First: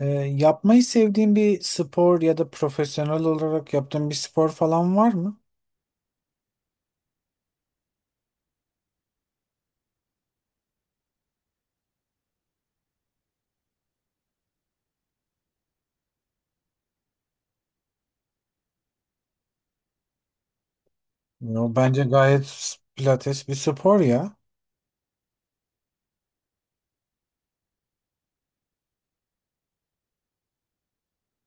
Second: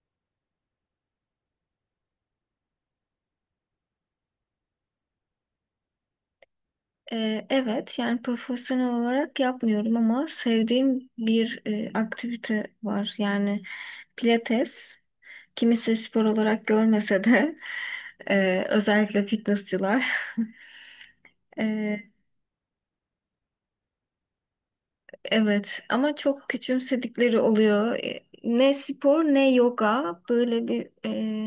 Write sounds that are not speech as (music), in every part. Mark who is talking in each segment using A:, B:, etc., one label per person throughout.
A: Ee, Yapmayı sevdiğin bir spor ya da profesyonel olarak yaptığın bir spor falan var mı?
B: Evet, yani profesyonel olarak yapmıyorum ama sevdiğim bir aktivite var. Yani pilates, kimisi spor olarak görmese de, özellikle fitnessçılar.
A: Ya, bence gayet pilates bir spor ya.
B: Evet, ama çok küçümsedikleri oluyor. Ne spor ne yoga, böyle bir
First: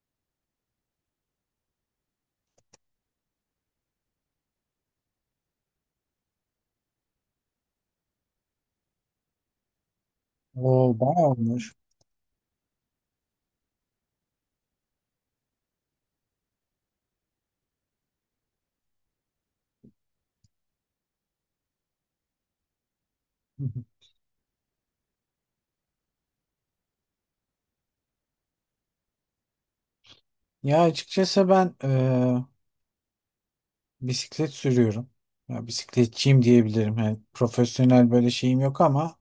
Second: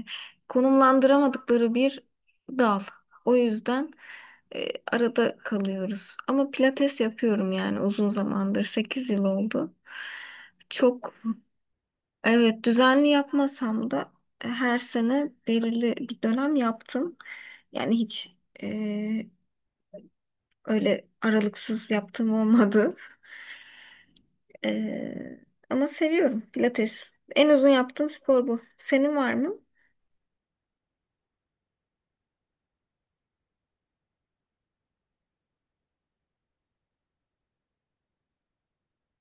B: e, konumlandıramadıkları bir dal. O yüzden e, arada kalıyoruz. Ama pilates yapıyorum, yani uzun zamandır 8 yıl oldu.
A: O
B: Çok,
A: bayağı olmuş.
B: evet, düzenli yapmasam da her sene belirli bir dönem yaptım. Yani hiç e, öyle aralıksız yaptığım olmadı.
A: Hı hı.
B: Ee, Ama seviyorum Pilates. En uzun yaptığım spor bu. Senin var mı?
A: Ya açıkçası ben bisiklet sürüyorum. Ya bisikletçiyim diyebilirim. Yani profesyonel böyle şeyim yok ama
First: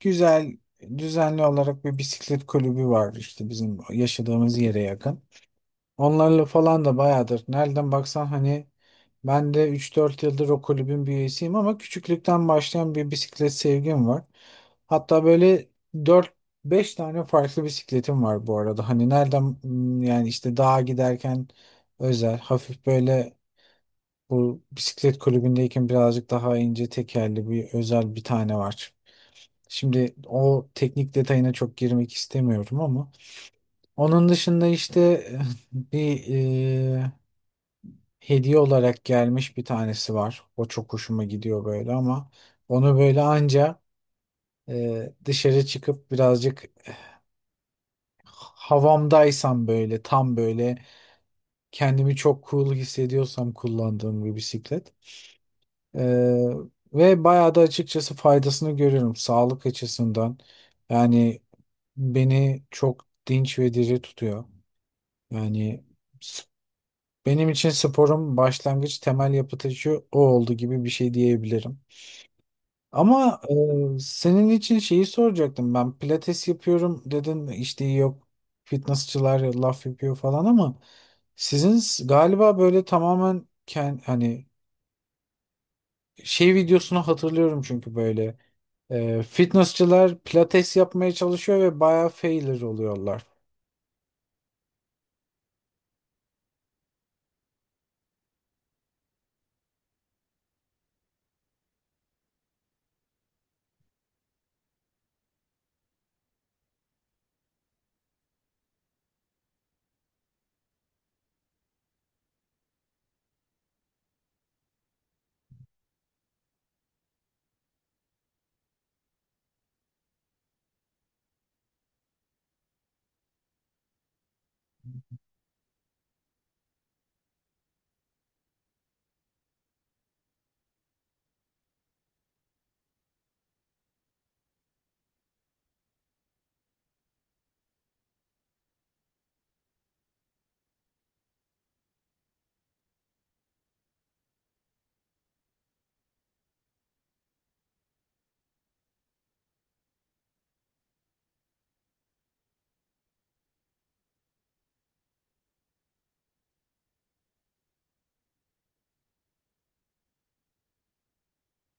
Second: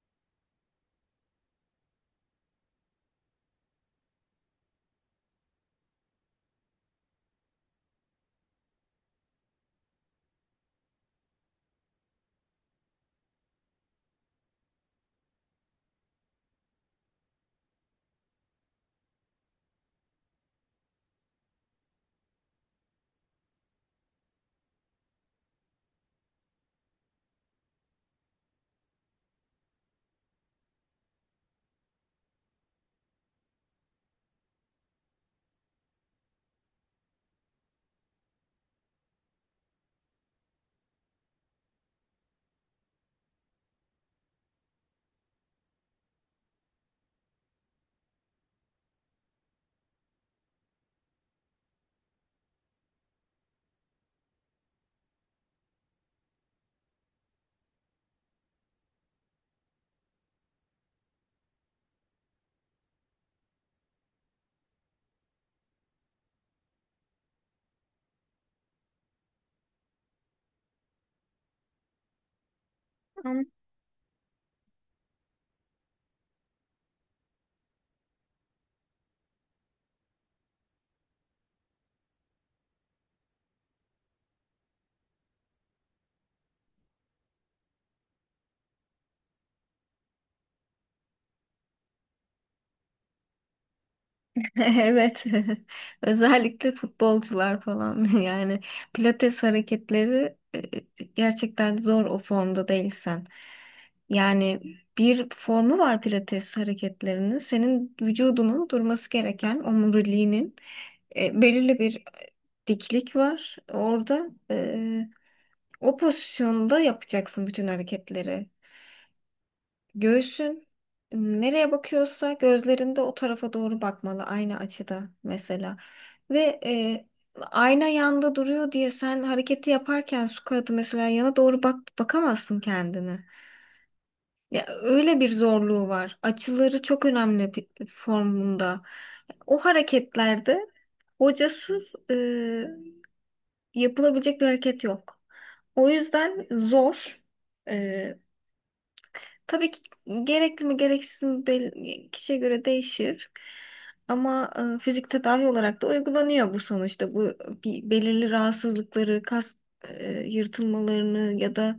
A: güzel, düzenli olarak bir bisiklet kulübü var işte bizim yaşadığımız yere yakın. Onlarla falan da bayağıdır. Nereden baksan hani ben de üç dört yıldır o kulübün bir üyesiyim ama küçüklükten başlayan bir bisiklet sevgim var. Hatta böyle dört beş tane farklı bisikletim var bu arada. Hani yani işte dağa giderken özel hafif böyle bu bisiklet kulübündeyken birazcık daha ince tekerli bir özel bir tane var. Şimdi o teknik detayına çok girmek istemiyorum ama onun dışında işte (laughs) bir hediye olarak gelmiş bir tanesi var. O çok hoşuma gidiyor böyle ama onu böyle anca dışarı çıkıp birazcık havamdaysam, böyle tam böyle kendimi çok cool hissediyorsam kullandığım bir bisiklet. E, Ve bayağı da açıkçası faydasını görüyorum sağlık açısından. Yani beni çok dinç ve diri tutuyor. Yani s- benim için sporum başlangıç, temel yapı taşı o oldu gibi bir şey diyebilirim. Ama
B: Ama-
A: senin için şeyi soracaktım ben. Pilates yapıyorum dedin, işte yok fitnessçılar laf yapıyor falan ama galiba böyle tamamen hani şey videosunu hatırlıyorum çünkü böyle fitnessçılar pilates yapmaya çalışıyor ve bayağı failure oluyorlar.
B: (laughs) Evet. (laughs) Özellikle futbolcular falan, (laughs) yani pilates hareketleri gerçekten zor o formda değilsen. Yani bir formu var pilates hareketlerinin. Senin vücudunun durması gereken, omuriliğinin belirli bir diklik var. Orada o pozisyonda yapacaksın bütün hareketleri. Göğsün nereye bakıyorsa gözlerinde o tarafa doğru bakmalı, aynı açıda mesela. Ve ayna yanda duruyor diye sen hareketi yaparken, su kağıdı mesela yana doğru bakamazsın kendini. Ya, öyle bir zorluğu var. Açıları çok önemli bir formunda. O hareketlerde hocasız, yapılabilecek bir hareket yok. O yüzden zor. Tabii ki gerekli mi gereksiz mi, kişiye göre değişir. Ama fizik tedavi olarak da uygulanıyor bu sonuçta. Bu, bir belirli rahatsızlıkları, kas yırtılmalarını ya da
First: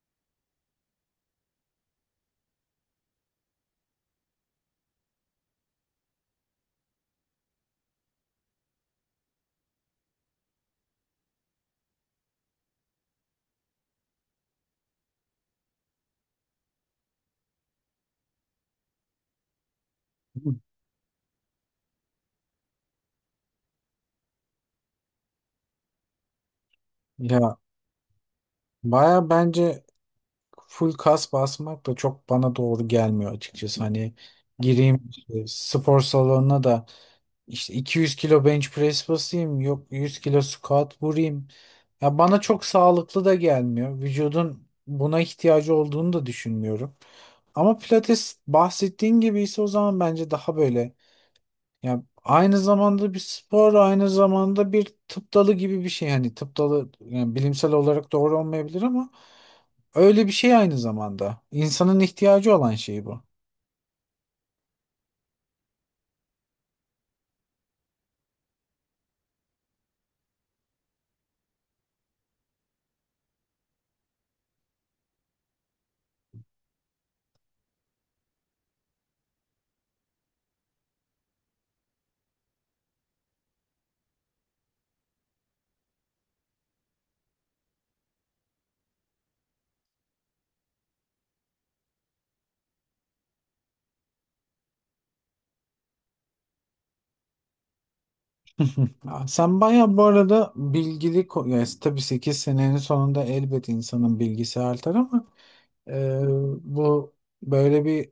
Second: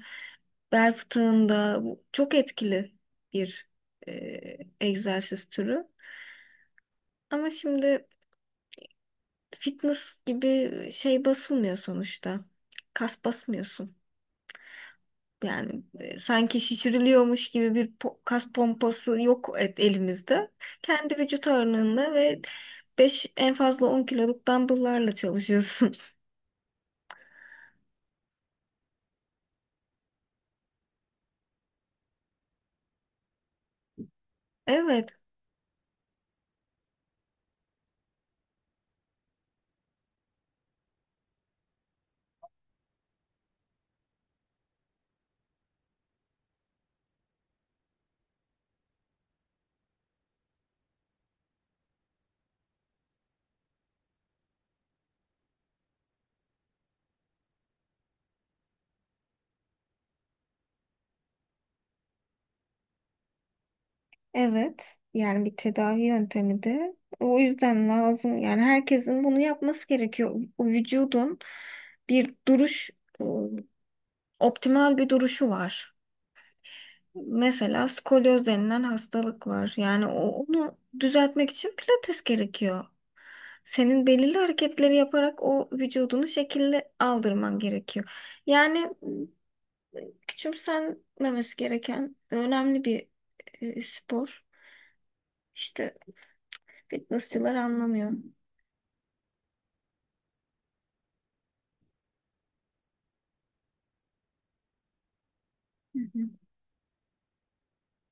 B: bel fıtığında, bu çok etkili bir e, egzersiz türü. Ama şimdi fitness gibi şey basılmıyor sonuçta. Kas basmıyorsun. Yani sanki şişiriliyormuş gibi bir kas pompası yok et
A: (laughs)
B: elimizde.
A: Hı.
B: Kendi vücut ağırlığında ve 5, en fazla 10 kiloluk dumbbell'larla çalışıyorsun. (laughs)
A: Ya baya bence full kas basmak da çok bana doğru gelmiyor açıkçası. Hani gireyim
B: Evet.
A: spor salonuna da İşte 200 kilo bench press basayım, yok 100 kilo squat vurayım. Ya bana çok sağlıklı da gelmiyor. Vücudun buna ihtiyacı olduğunu da düşünmüyorum. Ama pilates bahsettiğin gibi ise o zaman bence daha böyle ya, aynı zamanda bir spor, aynı zamanda bir tıp dalı gibi bir şey. Hani tıp dalı yani bilimsel olarak doğru olmayabilir ama öyle bir şey aynı zamanda. İnsanın ihtiyacı olan şey bu.
B: Evet. Yani bir tedavi yöntemi de, o yüzden lazım. Yani herkesin bunu yapması gerekiyor. O vücudun bir duruş, e, optimal bir duruşu var. Mesela skolyoz denilen hastalık var. Yani onu düzeltmek için pilates gerekiyor. Senin belirli hareketleri yaparak o vücudunu şekilli aldırman gerekiyor. Yani küçümsenmemesi gereken önemli bir spor. İşte fitnessçılar anlamıyor.
A: Hı. Aa, sen bayağı bu arada bilgili, yani tabii 8 senenin sonunda elbet insanın bilgisi artar ama
B: Hı
A: e,
B: hı.
A: bu böyle bir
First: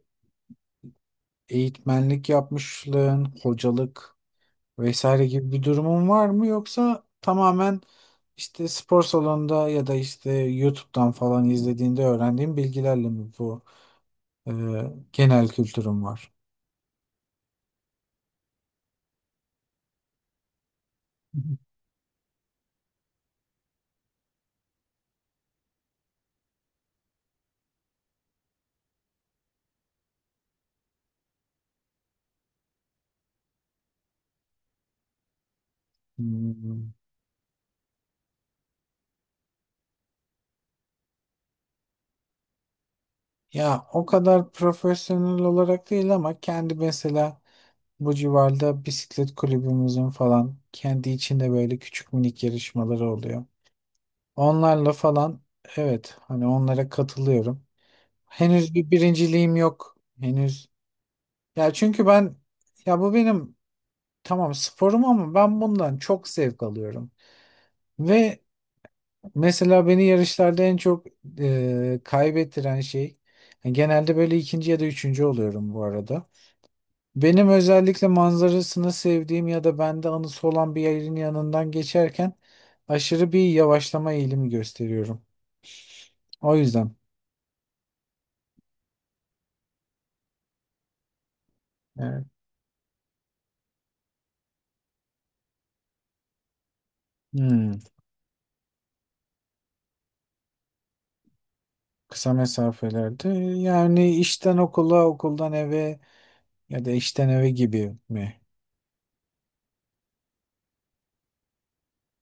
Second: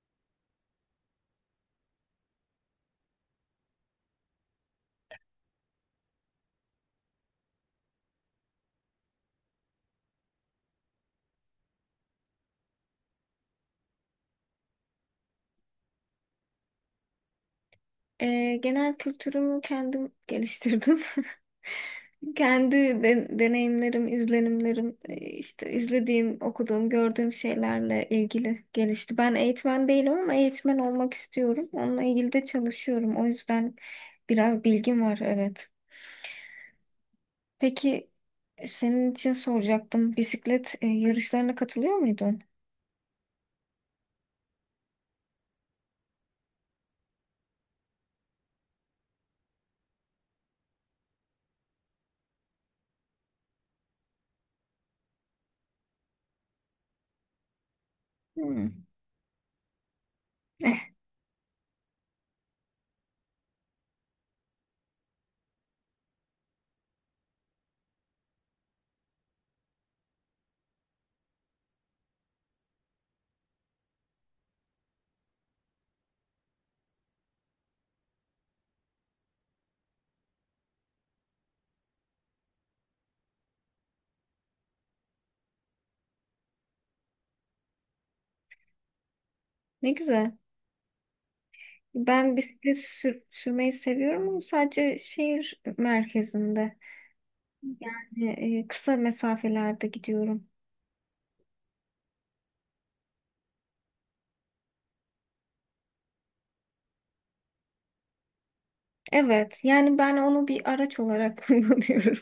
A: eğitmenlik yapmışlığın, hocalık vesaire gibi bir durumun var mı, yoksa tamamen işte spor salonunda ya da işte YouTube'dan falan izlediğinde öğrendiğin bilgilerle mi bu e, genel kültürün var?
B: Genel kültürümü kendim geliştirdim.
A: Hı hı.
B: (laughs) Kendi deneyimlerim, izlenimlerim, işte izlediğim, okuduğum, gördüğüm şeylerle ilgili gelişti. Ben eğitmen değilim ama eğitmen olmak istiyorum. Onunla ilgili de çalışıyorum. O yüzden biraz bilgim var, evet.
A: Hmm.
B: Peki, senin için soracaktım. Bisiklet yarışlarına katılıyor muydun?
A: Ya o kadar profesyonel olarak değil ama kendi, mesela bu civarda bisiklet kulübümüzün falan kendi içinde böyle küçük minik yarışmaları oluyor. Onlarla falan, evet, hani onlara katılıyorum. Henüz
B: Hmm.
A: bir birinciliğim yok. Henüz.
B: Eh,
A: Ya çünkü ben, ya bu benim tamam sporum ama ben bundan çok zevk alıyorum. Ve mesela beni yarışlarda en çok kaybettiren şey, yani genelde böyle ikinci ya da üçüncü oluyorum bu arada. Benim özellikle manzarasını sevdiğim ya da bende anısı olan bir yerin yanından geçerken aşırı bir yavaşlama eğilimi gösteriyorum. O yüzden.
B: Ne güzel.
A: Evet.
B: Ben bisiklet sürmeyi seviyorum, ama sadece şehir merkezinde.
A: Hmm,
B: Yani kısa mesafelerde gidiyorum.
A: kısa mesafelerde yani işten okula, okuldan eve ya da işten eve gibi mi?
B: Evet, yani ben onu bir araç olarak (laughs) kullanıyorum.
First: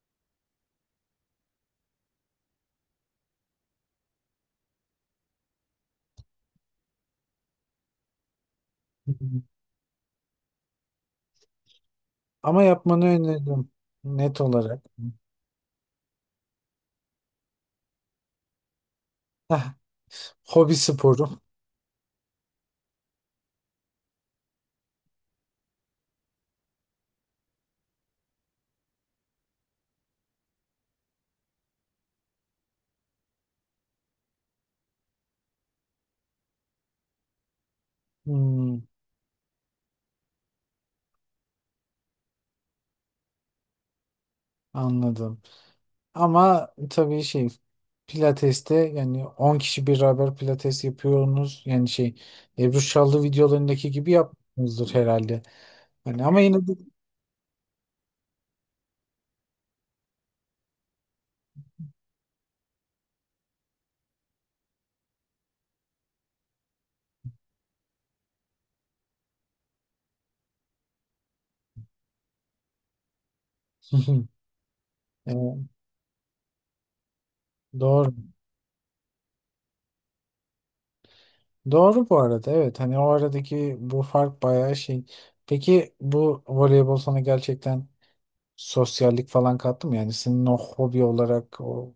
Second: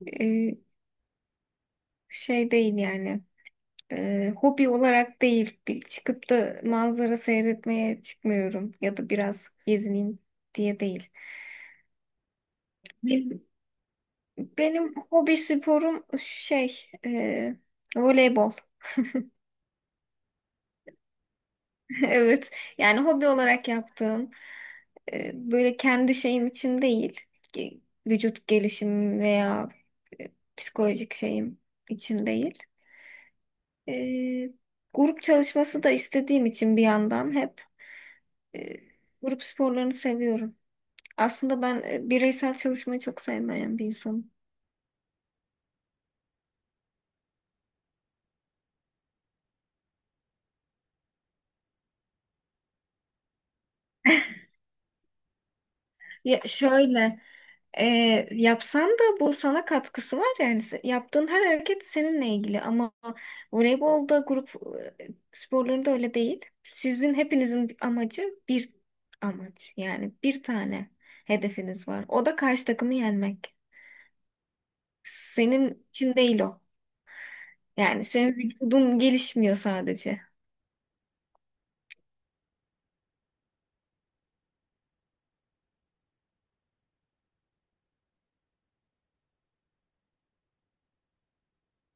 B: E, Şey değil yani. Hobi olarak değil. Bir çıkıp da manzara seyretmeye çıkmıyorum ya da
A: Hı hı.
B: biraz gezineyim diye değil.
A: Ama yapmanı
B: Benim,
A: öneririm, net olarak.
B: benim hobi sporum şey, voleybol.
A: Hah, hobi sporu.
B: (laughs) Evet. Yani hobi olarak yaptığım, böyle kendi şeyim için değil. Ge- Vücut gelişim veya e, psikolojik şeyim için değil. E, Grup çalışması da istediğim için, bir yandan hep e,
A: Hmm,
B: grup sporlarını seviyorum. Aslında ben bireysel çalışmayı çok sevmeyen bir insanım.
A: anladım. Ama tabii şey, Pilates'te yani 10 kişi beraber pilates yapıyorsunuz. Yani şey, Ebru Şallı videolarındaki gibi yapmıyorsunuzdur herhalde. Hani ama
B: Ya
A: yine de
B: şöyle, E, yapsan da bu sana katkısı var, yani yaptığın her hareket seninle ilgili, ama voleybolda grup sporlarında öyle değil. Sizin hepinizin amacı bir amaç, yani bir tane hedefiniz var. O da karşı takımı yenmek.
A: (laughs) E,
B: Senin için değil o. Yani
A: doğru.
B: senin vücudun gelişmiyor sadece.
A: Doğru bu arada, evet. Hani o aradaki bu fark bayağı şey. Peki bu voleybol sana gerçekten sosyallik falan kattı mı? Yani senin o hobi olarak o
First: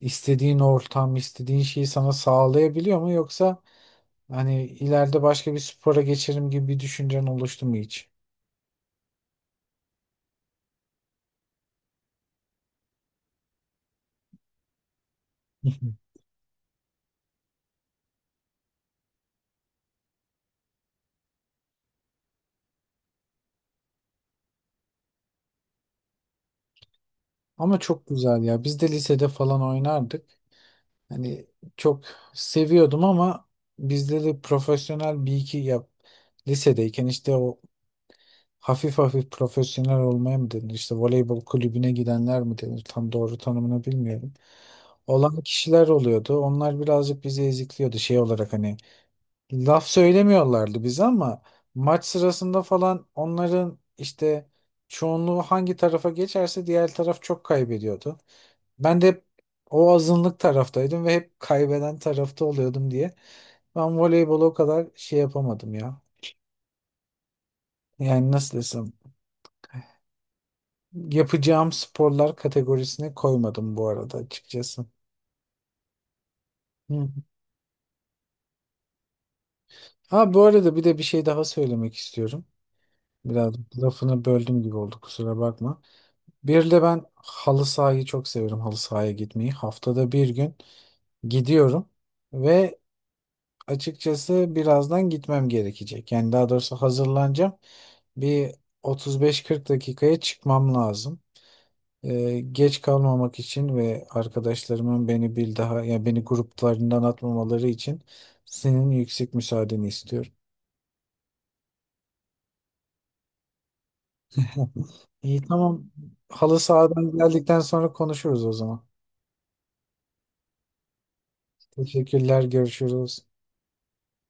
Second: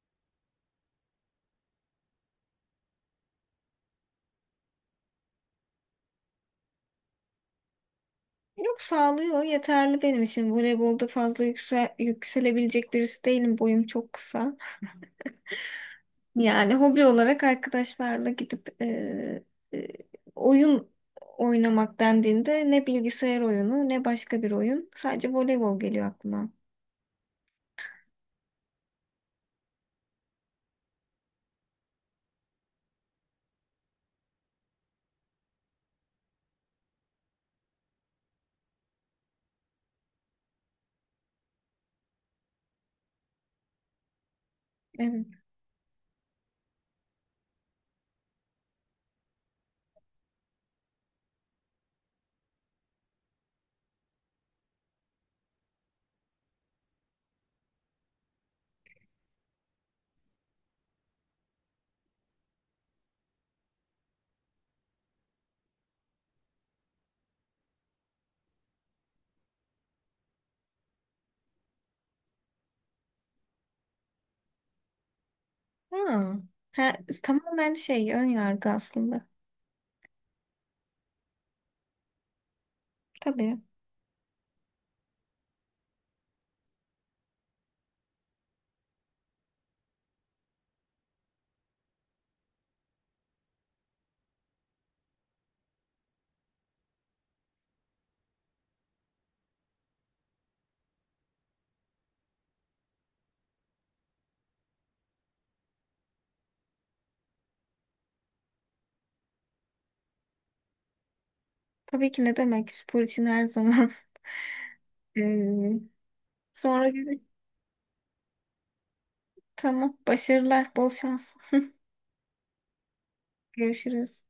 A: istediğin ortam, istediğin şeyi sana sağlayabiliyor mu, yoksa hani ileride başka bir spora geçerim gibi bir düşüncen oluştu mu hiç?
B: Yok, sağlıyor, yeterli benim için. Voleybolda fazla yükselebilecek birisi değilim. Boyum çok kısa.
A: (laughs)
B: Yani hobi olarak arkadaşlarla gidip, e, oyun oynamak dendiğinde, ne bilgisayar oyunu ne başka bir oyun. Sadece voleybol geliyor aklıma.
A: Ama çok güzel ya. Biz de lisede falan oynardık. Hani çok seviyordum ama bizde de profesyonel bir iki yap lisedeyken işte o hafif hafif profesyonel olmaya mı denir? İşte voleybol kulübüne gidenler mi denir? Tam doğru tanımını bilmiyorum.
B: Evet.
A: Olan kişiler oluyordu. Onlar birazcık bizi ezikliyordu şey olarak, hani laf söylemiyorlardı bize ama maç sırasında falan onların işte çoğunluğu hangi tarafa geçerse diğer taraf çok kaybediyordu. Ben de hep o azınlık taraftaydım ve hep kaybeden tarafta oluyordum diye. Ben voleybolu o kadar şey yapamadım ya. Yani nasıl desem, yapacağım sporlar kategorisine koymadım bu arada açıkçası.
B: Ha. Ha,
A: Hı.
B: tamamen şey, ön yargı aslında.
A: Ha, bu arada bir de bir şey daha söylemek istiyorum. Biraz
B: Tabii.
A: lafını böldüm gibi oldu, kusura bakma. Bir de ben halı sahayı çok severim. Halı sahaya gitmeyi. Haftada bir gün gidiyorum ve açıkçası birazdan gitmem gerekecek. Yani daha doğrusu hazırlanacağım. Bir 35-40 dakikaya çıkmam lazım. Geç kalmamak için ve arkadaşlarımın beni bir daha, yani beni gruplarından atmamaları için senin yüksek müsaadeni istiyorum.
B: Tabii ki, ne demek, spor için her zaman. (laughs)
A: İyi,
B: Ee,
A: tamam. Halı
B: Sonra
A: sahadan
B: görüşürüz.
A: geldikten sonra konuşuruz o zaman.
B: Tamam. Başarılar. Bol şans.
A: Teşekkürler, görüşürüz.
B: Görüşürüz.